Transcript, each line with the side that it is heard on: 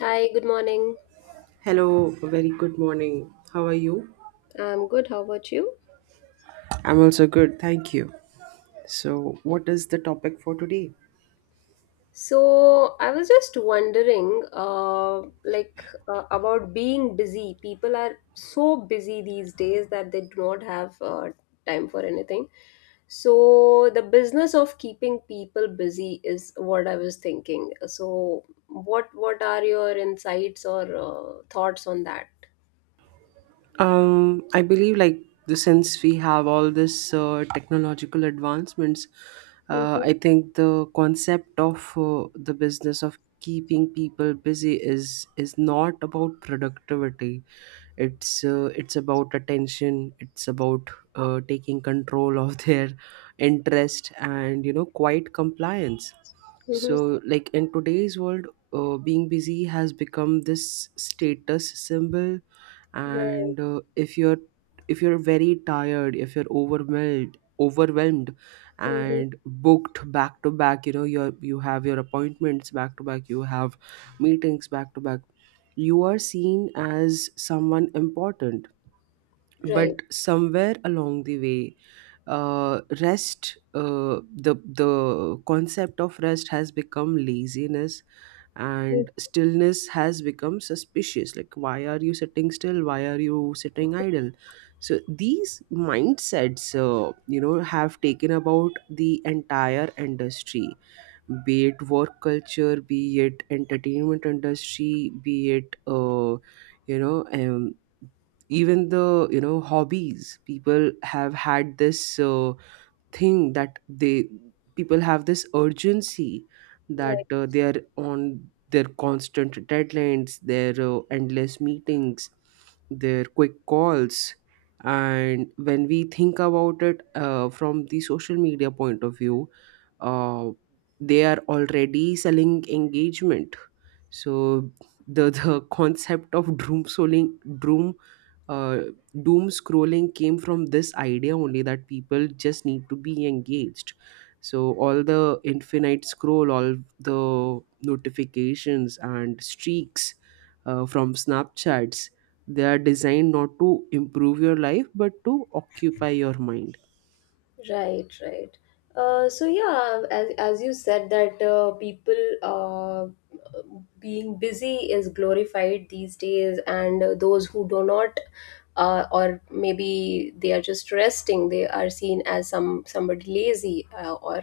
left: Hi, good morning.
right: Hello, a very good morning. How are you?
left: I'm good. How about you?
right: I'm also good, thank you. So, what is the topic for today?
left: So, I was just wondering, about being busy. People are so busy these days that they do not have time for anything. So, the business of keeping people busy is what I was thinking. So, what are your insights or thoughts on that?
right: I believe like the since we have all this technological advancements,
left: Mm-hmm,
right: I think the concept of the business of keeping people busy is not about productivity. It's about attention. It's about taking control of their interest and quiet compliance.
left: mm-hmm,
right: So, like in today's world, being busy has become this status symbol,
left: right,
right: and if you're very tired, if you're overwhelmed
left: mm-hmm,
right: and booked back to back, you have your appointments back to back, you have meetings back to back, you are seen as someone important. But
left: right,
right: somewhere along the way, rest the concept of rest has become laziness,
left: mm,
right: and stillness has become suspicious. Like, why are you sitting still, why are you sitting idle? So these mindsets, have taken about the entire industry, be it work culture, be it entertainment industry, be it you know um, even the hobbies. People have had this thing that they people have this urgency, that
left: right.
right: they are on their constant deadlines, their endless meetings, their quick calls. And when we think about it, from the social media point of view, uh, they are already selling engagement. So the concept of doom scrolling, doom uh, doom scrolling came from this idea only, that people just need to be engaged. So all the infinite scroll, all the notifications and streaks, from snapchats, they are designed not to improve your life but to occupy your mind.
left: Right, right. So yeah, as you said that people, being busy is glorified these days, and those who do not, or maybe they are just resting, they are seen as somebody lazy, or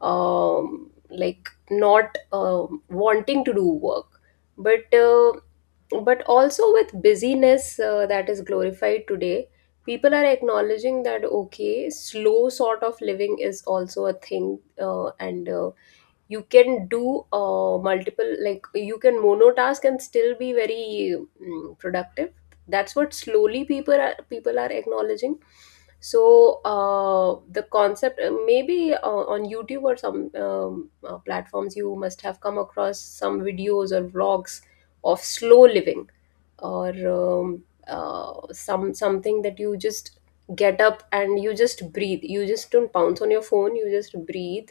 left: like not wanting to do work. But also with busyness that is glorified today, people are acknowledging that okay, slow sort of living is also a thing, and you can do, multiple, like you can monotask and still be very, productive. That's what slowly people are acknowledging. So the concept, maybe on youtube or some, platforms, you must have come across some videos or vlogs of slow living, or something that you just get up and you just breathe, you just don't pounce on your phone, you just breathe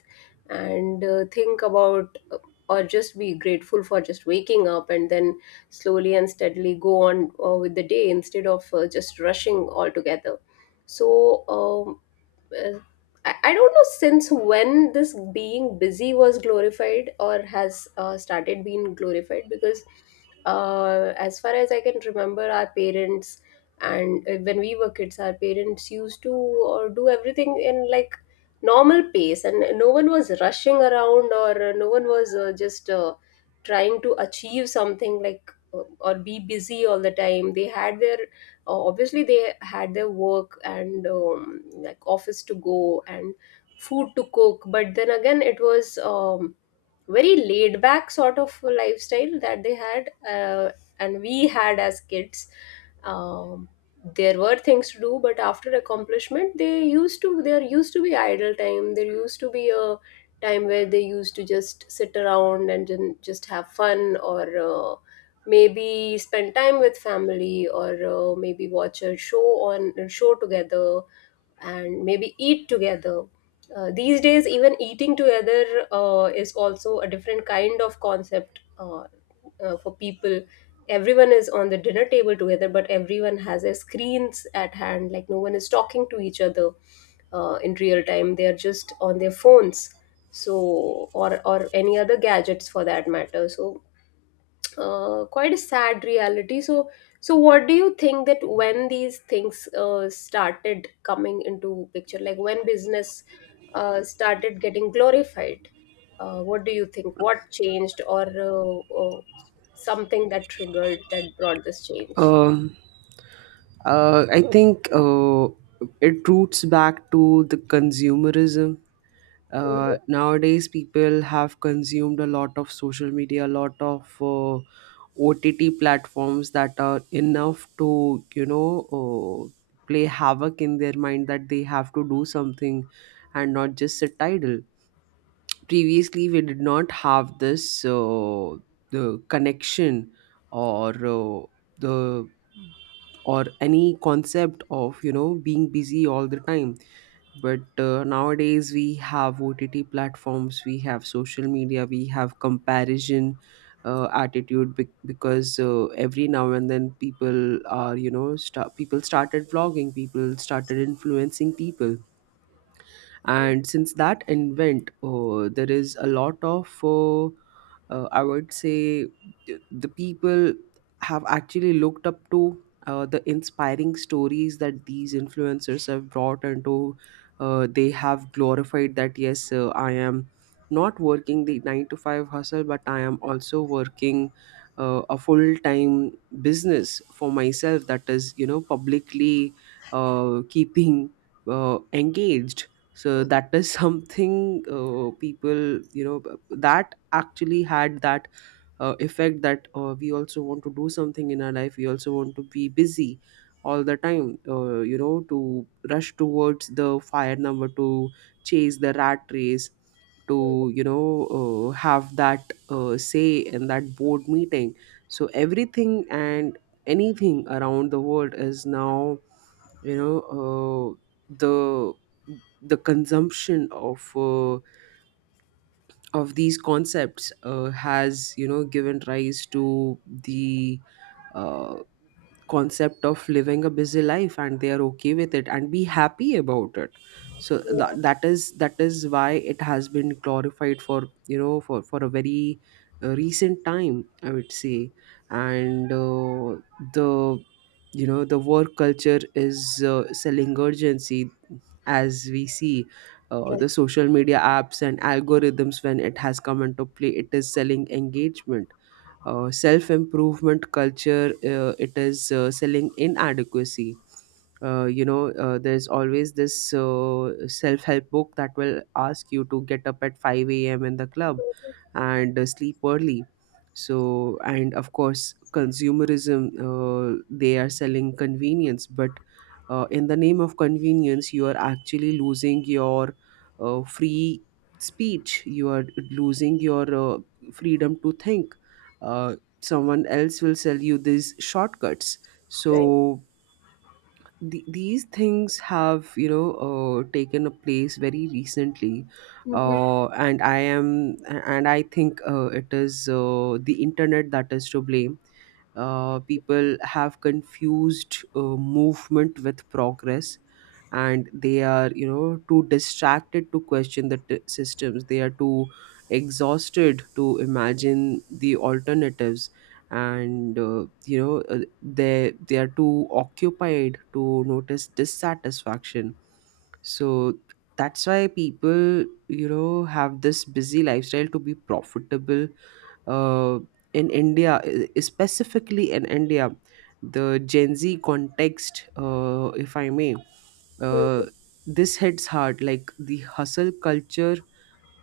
left: and think about, or just be grateful for just waking up, and then slowly and steadily go on with the day instead of just rushing altogether. So uh, I don't know since when this being busy was glorified or has started being glorified, because as far as I can remember, our parents, and when we were kids, our parents used to do everything in like normal pace, and no one was rushing around, or no one was just trying to achieve something like, or be busy all the time. They had their, obviously they had their work, and like office to go and food to cook, but then again it was very laid back sort of lifestyle that they had, and we had as kids. um, there were things to do, but after accomplishment, they used to there used to be idle time, there used to be a time where they used to just sit around and then just have fun, or maybe spend time with family, or maybe watch a show on a show together, and maybe eat together. These days, even eating together is also a different kind of concept, for people. Everyone is on the dinner table together, but everyone has their screens at hand. Like no one is talking to each other in real time. They are just on their phones, so or any other gadgets for that matter. So quite a sad reality. So, what do you think that when these things started coming into picture, like when business started getting glorified, what do you think? What changed, or something that triggered, that brought this change?
right: um, I think it roots back to the consumerism.
left: Mhm.
right: Nowadays people have consumed a lot of social media, a lot of OTT platforms that are enough to, play havoc in their mind, that they have to do something and not just sit idle. Previously we did not have this the connection, or uh, the or any concept of being busy all the time. But nowadays we have OTT platforms, we have social media, we have comparison attitude, because every now and then, people are, sta people started vlogging, people started influencing people, and since that invent, there is a lot of I would say, the people have actually looked up to the inspiring stories that these influencers have brought into. They have glorified that, yes, I am not working the 9 to 5 hustle, but I am also working a full time business for myself, that is, publicly keeping engaged. So
left: Mhm.
right: that is something, people, that actually had that effect, that we also want to do something in our life, we also want to be busy all the time, to rush towards the fire number, to chase the rat race, to have that say in that board meeting. So everything and anything around the world is now, you know uh, the the consumption of these concepts has, given rise to the uh, concept of living a busy life, and they are okay with it and be happy about it. So that is why it has been glorified for, for a very recent time, I would say. And the the work culture is selling urgency, as we see.
left: Yeah, right.
right: The social media apps and algorithms, when it has come into play, it is selling engagement. Self improvement culture, it is selling inadequacy. There's always this self help book that will ask you to get up at 5 a.m. in the club and sleep early. So, and of course consumerism, they are selling convenience, but in the name of convenience, you are actually losing your free speech, you are losing your freedom to think. uh, Someone else will sell you these shortcuts.
left: Right.
right: So these things have, taken a place very recently.
left: Mhm.
right: And I am and I think it is the internet that is to blame. People have confused movement with progress, and they are, too distracted to question the systems. They are too exhausted to imagine the alternatives, and they are too occupied to notice dissatisfaction. So that's why people, have this busy lifestyle to be profitable. uh, in India, specifically in India, the Gen Z context, if I may. uh,
left: Mhm.
right: this hits hard, like the hustle culture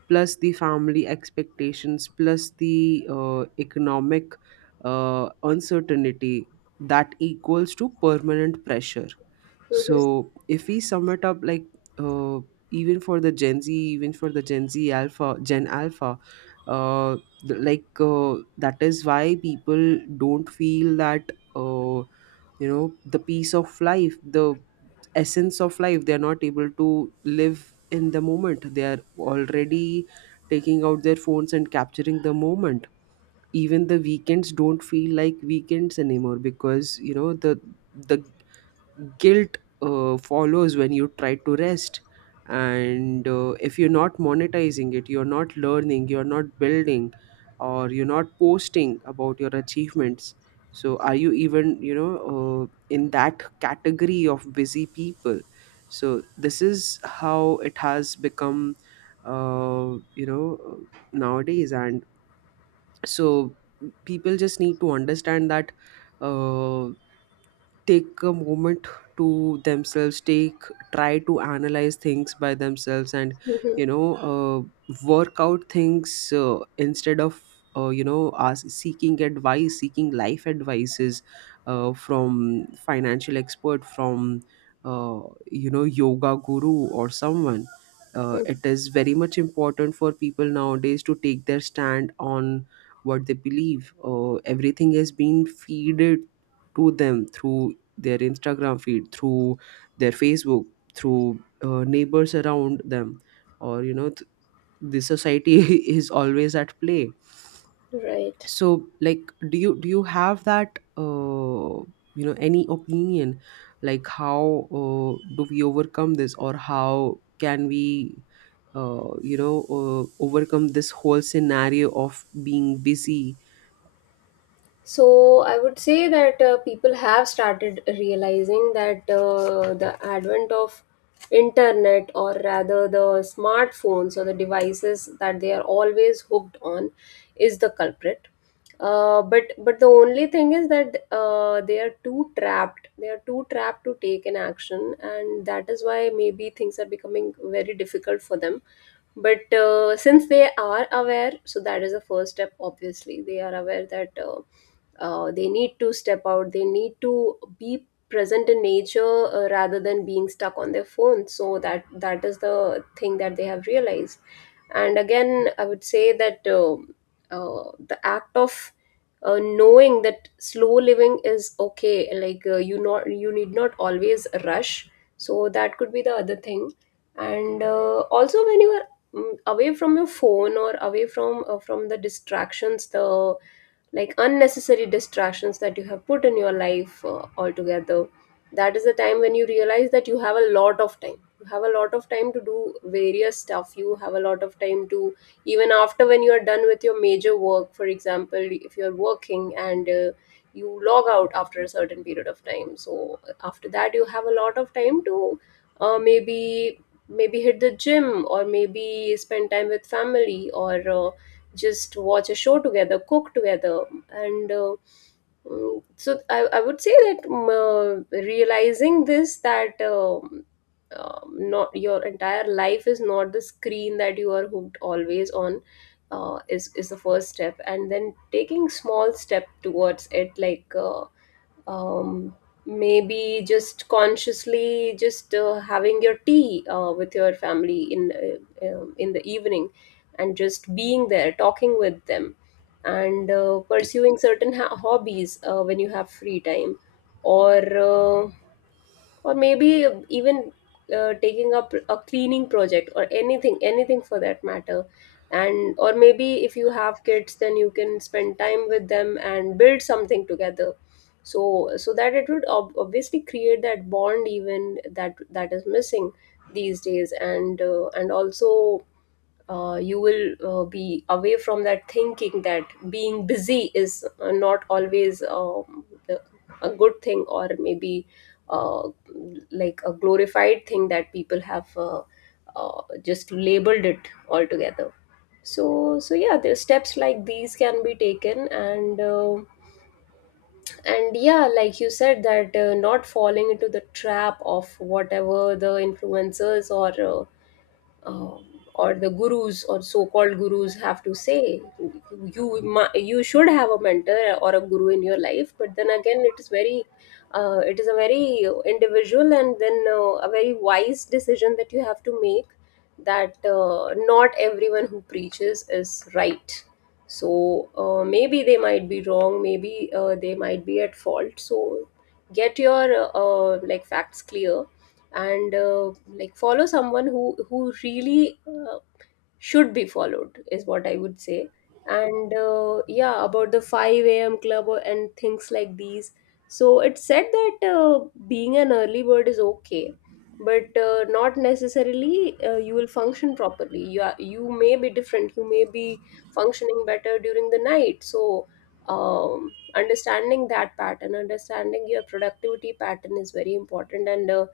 right: plus the family expectations plus the economic uncertainty, that equals to permanent pressure.
left: Mhm.
right: So if we sum it up, like, uh, even for the Gen Z, even for the Gen Alpha, uh, like, that is why people don't feel that, uh the peace of life, the essence of life, they are not able to live in the moment, they are already taking out their phones and capturing the moment. Even the weekends don't feel like weekends anymore, because, the guilt follows when you try to rest. And if you're not monetizing it, you're not learning, you're not building, or you're not posting about your achievements. So are you even, in that category of busy people? So this is how it has become, uh, you know nowadays. And so, people just need to understand that, uh, take a moment to themselves, take try to analyze things by themselves, and,
left: Mhm.
right: work out things instead of, seeking advice, seeking life advices from financial expert, from uh, yoga guru or someone.
left: Mhm.
right: It is very much important for people nowadays to take their stand on what they believe. Everything has been feeded to them through their Instagram feed, through their Facebook, through neighbors around them, or the society is always at play.
left: Right.
right: So, like, do you have that, any opinion, like how do we overcome this, or how can we uh, you know overcome this whole scenario of being busy?
left: So I would say that people have started realizing that the advent of internet, or rather the smartphones or the devices that they are always hooked on, is the culprit. But the only thing is that they are too trapped. They are too trapped to take an action, and that is why maybe things are becoming very difficult for them. But since they are aware, so that is the first step. Obviously, they are aware that. They need to step out, they need to be present in nature rather than being stuck on their phone. So that is the thing that they have realized. And again, I would say that, the act of, knowing that slow living is okay, like you need not always rush, so that could be the other thing. And also, when you are away from your phone, or away from the distractions, the like unnecessary distractions that you have put in your life altogether, that is the time when you realize that you have a lot of time, you have a lot of time to do various stuff, you have a lot of time to, even after when you are done with your major work, for example, if you are working and you log out after a certain period of time, so after that you have a lot of time to, maybe, maybe hit the gym, or maybe spend time with family, or just watch a show together, cook together. And so I would say that, realizing this, that not your entire life is not the screen that you are hooked always on. Is the first step, and then taking small step towards it, like um, maybe just consciously just having your tea with your family in, in the evening, and just being there, talking with them, and pursuing certain hobbies when you have free time, or uh, or maybe even taking up a cleaning project, or anything for that matter. And or maybe if you have kids, then you can spend time with them and build something together, so so that it would obviously create that bond, even that is missing these days. And and also you will be away from that thinking that being busy is not always, a good thing, or maybe uh, like a glorified thing that people have, just labeled it altogether. So so yeah, there's steps like these can be taken. And and yeah, like you said that not falling into the trap of whatever the influencers or, um, or the gurus or so-called gurus have to say. You you should have a mentor or a guru in your life, but then again it is very, it is a very individual, and then a very wise decision that you have to make, that not everyone who preaches is right. So maybe they might be wrong, maybe they might be at fault, so get your like facts clear, and like follow someone who really should be followed, is what I would say. And yeah, about the 5 a.m. club, or- and things like these. So it said that being an early bird is okay, but not necessarily you will function properly. You are, you may be different, you may be functioning better during the night. So understanding that pattern, understanding your productivity pattern is very important. And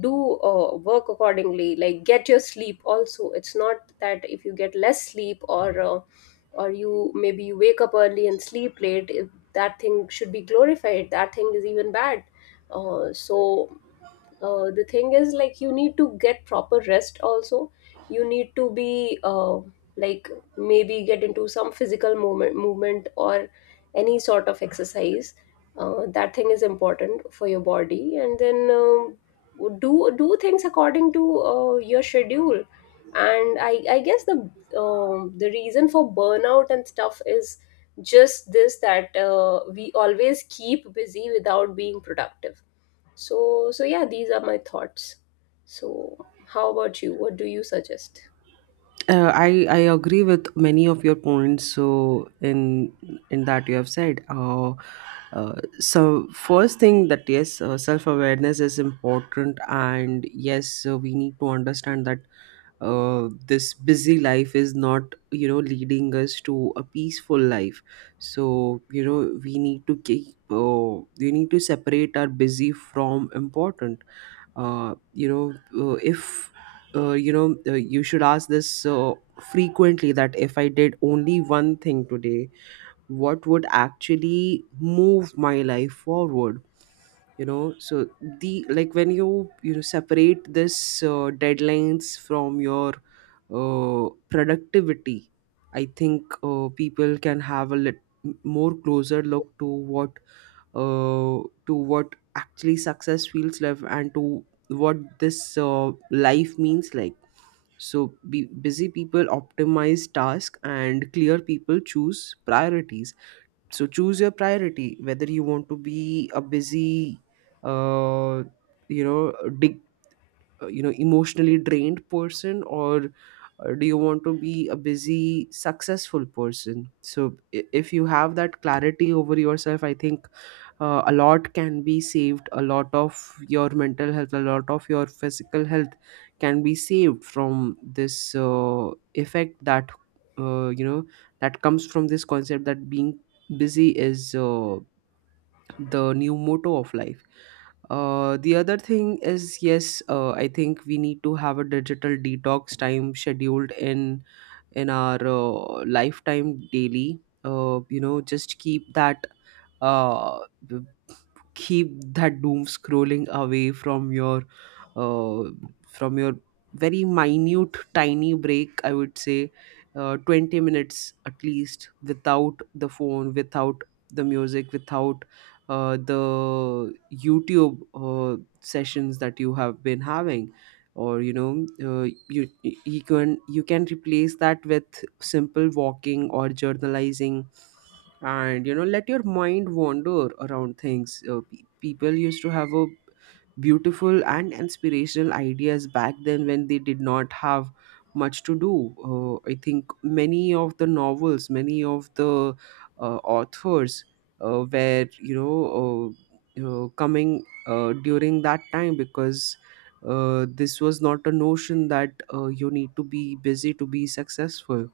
left: do work accordingly, like get your sleep also. It's not that if you get less sleep, or you, maybe you wake up early and sleep late, if that thing should be glorified, that thing is even bad. uh, so the thing is, like, you need to get proper rest also. You need to be like, maybe get into some physical movement, or any sort of exercise. That thing is important for your body, and then do, do things according to your schedule. And I guess the, the reason for burnout and stuff is just this, that we always keep busy without being productive. So, so yeah, these are my thoughts. So, how about you? What do you suggest?
right: I agree with many of your points. So in that you have said, first thing, that yes, self awareness is important, and yes, we need to understand that this busy life is not, leading us to a peaceful life. So, we need to keep we need to separate our busy from important. uh, you know, if you should ask this frequently, that if I did only one thing today, what would actually move my life forward, so the like, when you know separate this deadlines from your productivity, I think people can have a more closer look what uh, to what actually success feels like, and to what this life means, like. So busy people optimize task, and clear people choose priorities. So choose your priority, whether you want to be a busy, uh, you know dig emotionally drained person, or do you want to be a busy successful person? So if you have that clarity over yourself, I think a lot can be saved, a lot of your mental health, a lot of your physical health can be saved from this effect that, uh, you know that comes from this concept that being busy is the new motto of life. The other thing is, yes, I think we need to have a digital detox time scheduled in our lifetime daily. Just keep that, uh, b- keep that doom scrolling away from uh, your very minute tiny break, I would say, 20 minutes at least, without the phone, without the music, without the YouTube sessions that you have been having, or, you can replace that with simple walking or journalizing. And, let your mind wander around things. People used to have a beautiful and inspirational ideas back then, when they did not have much to do. I think many of the novels, many of the authors were, coming during that time, because this was not a notion that you need to be busy to be successful.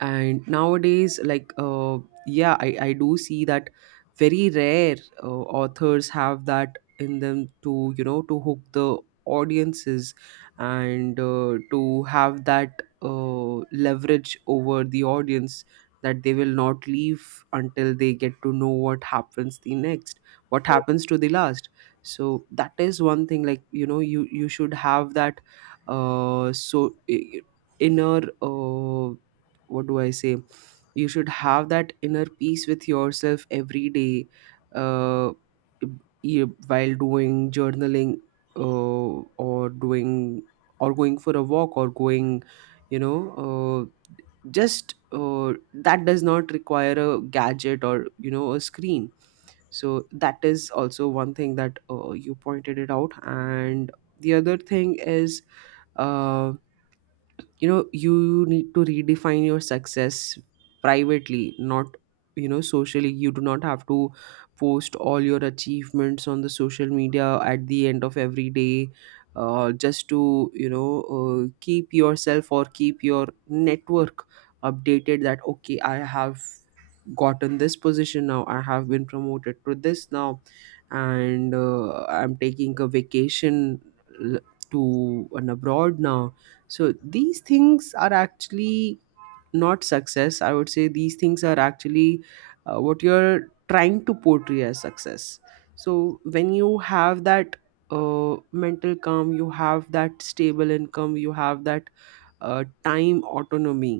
right: And nowadays, like, yeah, I do see that very rare uh, authors have that in them to You know, to hook the audiences and to have that leverage over the audience that they will not leave until they get to know what happens the next, what happens to the last. So that is one thing, like, you know, you should have that. uh so i- i- Inner what do I say? You should have that inner peace with yourself every day, uh, while doing journaling, uh, or doing, or going for a walk or going, you know, just that does not require a gadget or, you know, a screen. So that is also one thing that you pointed it out. And the other thing is, uh, you know, you need to redefine your success privately, not, you know, socially. You do not have to post all your achievements on the social media at the end of every day just to, you know, keep yourself or keep your network updated that, okay, I have gotten this position now, I have been promoted to this now, and I'm taking a vacation l- to an abroad now. So these things are actually not success, I would say. These things are actually what you're trying to portray as success. So when you have that mental calm, you have that stable income, you have that time autonomy,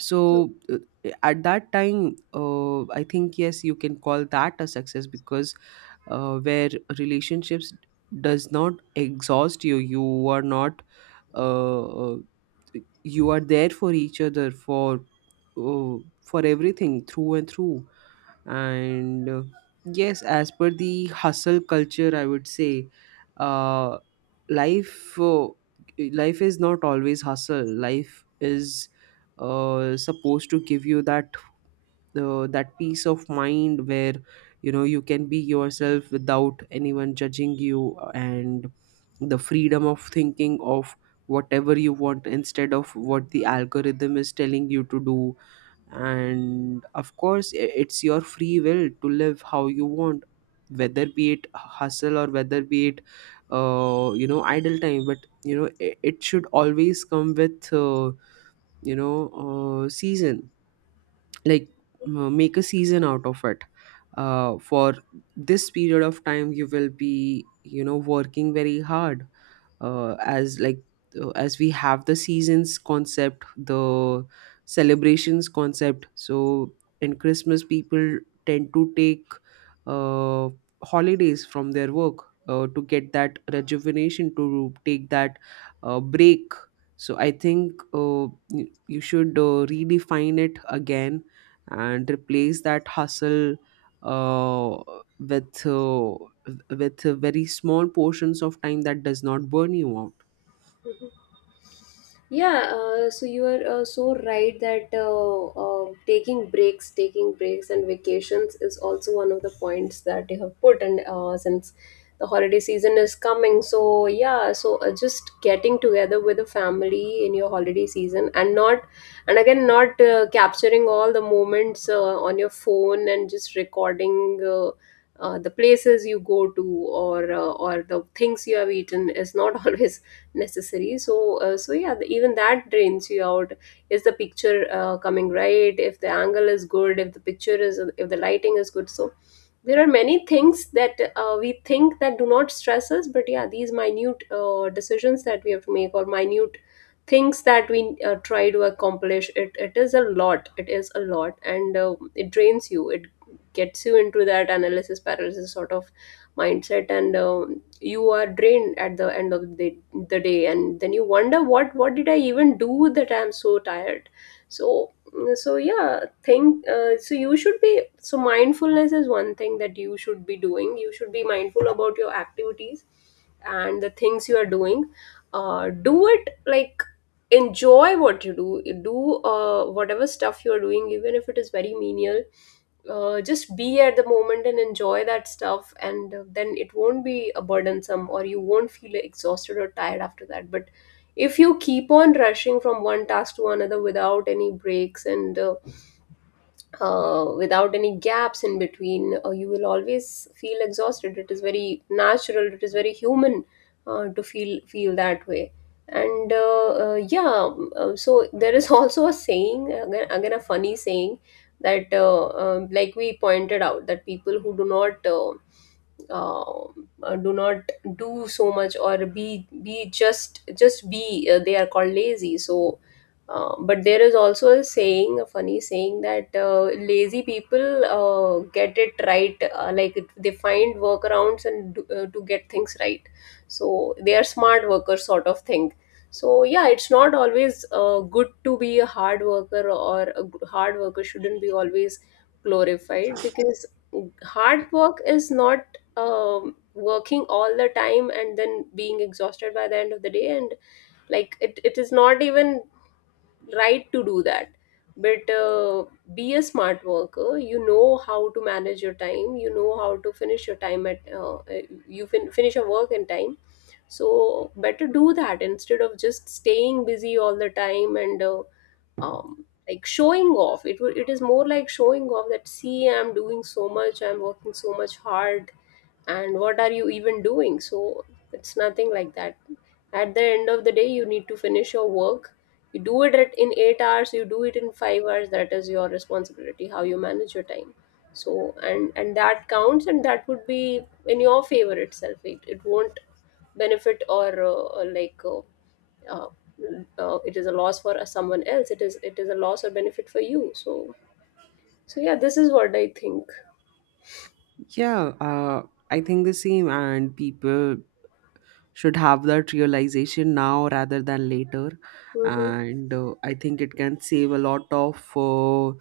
right: so at that time, I think, yes, you can call that a success because where relationships does not exhaust you, you are not uh, uh, you are there for each other uh, for everything through and through. And yes, as per the hustle culture, I would say uh life, life is not always hustle. Life is supposed to give you that that peace of mind where, you know, you can be yourself without anyone judging you, and the freedom of thinking of whatever you want instead of what the algorithm is telling you to do. And of course, it's your free will to live how you want, whether be it hustle or whether be it you know, idle time. But, you know, it should always come with you know, season, like, make a season out of it. For this period of time, you will be, you know, working very hard, uh, as like as we have the seasons concept, the celebrations concept. So in Christmas, people tend to take uh, holidays from their work to get that rejuvenation, to take that break. So I think, you should, redefine it again and replace that hustle uh, with, with very small portions of time that does not burn you out.
left: Mhm. Yeah, so you are so right that, taking breaks and vacations is also one of the points that you have put. And since the holiday season is coming, so yeah, so just getting together with the family in your holiday season, and not, and again, not capturing all the moments on your phone and just recording. The places you go to or the things you have eaten is not always necessary, so even that drains you out. Is the picture coming right, if the angle is good, if the picture is, if the lighting is good? So there are many things that we think that do not stress us, but yeah, these minute decisions that we have to make or minute things that we try to accomplish, it is a lot, it is a lot, and it drains you. It gets you into that analysis paralysis sort of mindset, and you are drained at the end of the day, and then you wonder what did I even do that I'm so tired. so so yeah think uh, so you should be so mindfulness is one thing that you should be doing. You should be mindful about your activities and the things you are doing. Do it like, enjoy what you do. Do whatever stuff you are doing, even if it is very menial. Just be at the moment and enjoy that stuff, and then it won't be a burdensome, or you won't feel exhausted or tired after that. But if you keep on rushing from one task to another without any breaks, and without any gaps in between, you will always feel exhausted. It is very natural, it is very human to feel that way. And uh, uh, yeah um, uh, so there is also a saying, again, a funny saying that like we pointed out, that people who do not uh, do not do so much, or be just be, they are called lazy. So but there is also a saying, a funny saying, that lazy people get it right, like they find workarounds and do, to get things right. So they are smart workers, sort of thing. So yeah, it's not always good to be a hard worker, or a hard worker shouldn't be always glorified, because hard work is not working all the time and then being exhausted by the end of the day. And like it is not even right to do that. But be a smart worker. You know how to manage your time, you know how to finish your time at you finish your work in time. So better do that instead of just staying busy all the time. And like showing off, it is more like showing off that see, I'm doing so much, I'm working so much hard, and what are you even doing? So it's nothing like that. At the end of the day, you need to finish your work. You do it in 8 hours, you do it in 5 hours. That is your responsibility, how you manage your time. So and that counts, and that would be in your favor itself. It won't benefit, or like uh, it is a loss for someone else. It is a loss or benefit for you. So so yeah, this is what I think.
right: Yeah, I think the same. And people should have that realization now rather than later.
left: Hmm.
right: And I think it can save a lot of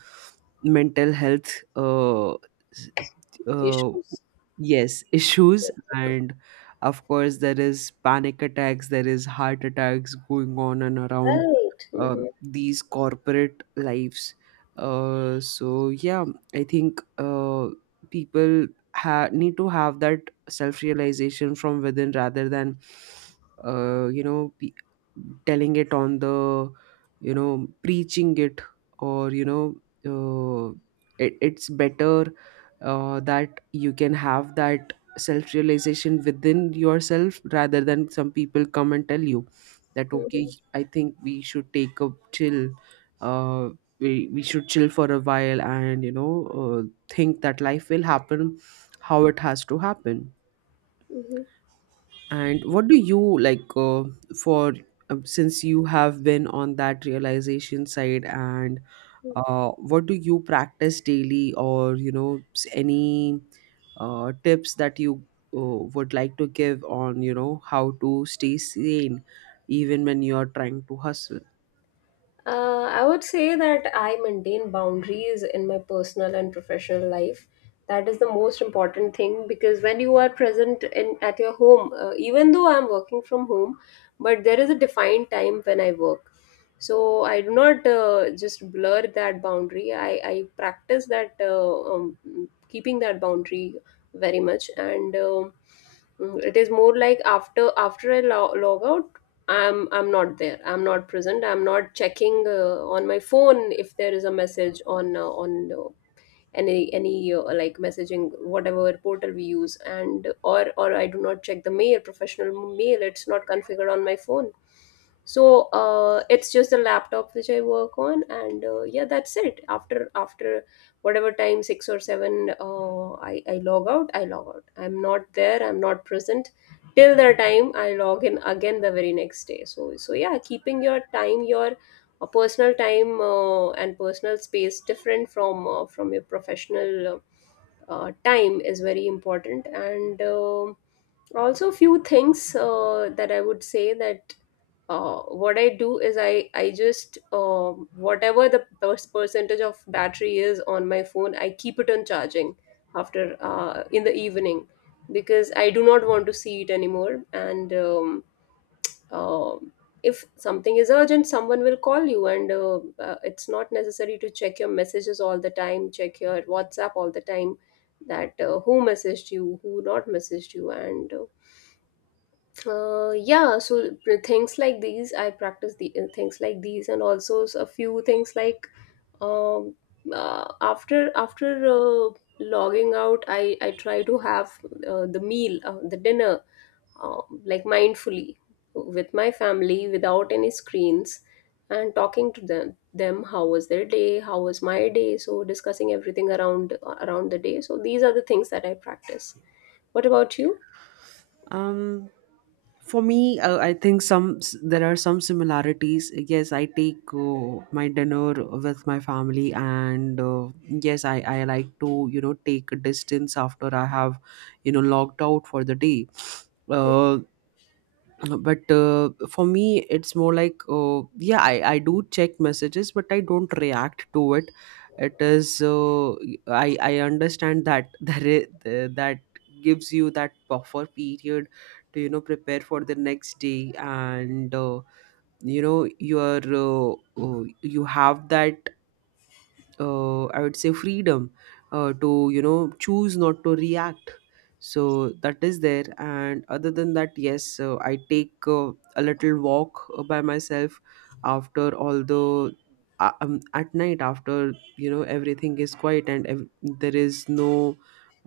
right: mental health s- uh,
left: Issues.
right: yes, issues. And of course, there is panic attacks, there is heart attacks going on and around
left: Right. Hmm.
right: these corporate lives. So yeah, I think, people need to have that self realization from within rather than uh, you know pe- telling it on the, you know, preaching it, or, you know, uh, it's better, that you can have that self realization within yourself rather than some people come and tell you that, okay, I think we should take a chill, uh, we should chill for a while and, you know, uh, think that life will happen how it has to happen.
left: Hmm.
right: And what do you like, for, since you have been on that realization side, and what do you practice daily or, you know, any tips that you uh, would like to give on, you know, how to stay sane even when you're trying to hustle?
left: I would say that I maintain boundaries in my personal and professional life. That is the most important thing, because when you are present in at your home, even though I'm working from home, but there is a defined time when I work. So I do not just blur that boundary. I practice that um, keeping that boundary very much and. Mm, it is more like after after I log out, I'm not there, I'm not present, I'm not checking on my phone if there is a message on any like messaging, whatever portal we use, and or I do not check the mail, professional mail. It's not configured on my phone, so it's just the laptop which I work on. And yeah, that's it. After after whatever time, 6 or 7, I log out, I log out, I'm not there, I'm not present till the time I log in again the very next day. So so yeah, keeping your time, your a personal time and personal space different from your professional time is very important. And also few things that I would say, that what I do is I just whatever the percentage of battery is on my phone, I keep it on charging after, in the evening, because I do not want to see it anymore. And uh, if something is urgent, someone will call you. And it's not necessary to check your messages all the time, check your WhatsApp all the time, that who messaged you, who not messaged you, and yeah. So things like these I practice, the things like these. And also a few things like um, after after logging out, I try to have the meal, the dinner, like mindfully with my family without any screens, and talking to them how was their day, how was my day. So discussing everything around the day. So these are the things that I practice. What about you?
right: Um, for me, I think there are some similarities. Yes, I take my dinner with my family, and yes, I like to, you know, take a distance after I have, you know, logged out for the day. Uh, but for me it's more like, yeah, I do check messages, but I don't react to it. It is, uh, I understand that there is, that gives you that buffer period to, you know, prepare for the next day. And you know, you are you have that I would say freedom to, you know, choose not to react. So that is there. And other than that, yes, I take a little walk by myself, after all the at night, after, you know, everything is quiet and there is no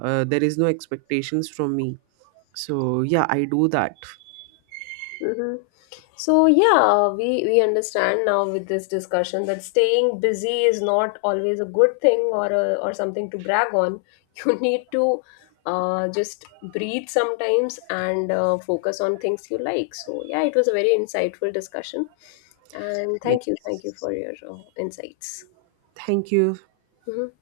right: there is no expectations from me. So yeah, I do that.
left: Hmm. So yeah, we understand now with this discussion that staying busy is not always a good thing, or a, or something to brag on. You need to just breathe sometimes, and focus on things you like. So yeah, it was a very insightful discussion, and
right: Yes,
left: thank you for your insights.
right: thank you.
left: Mhm.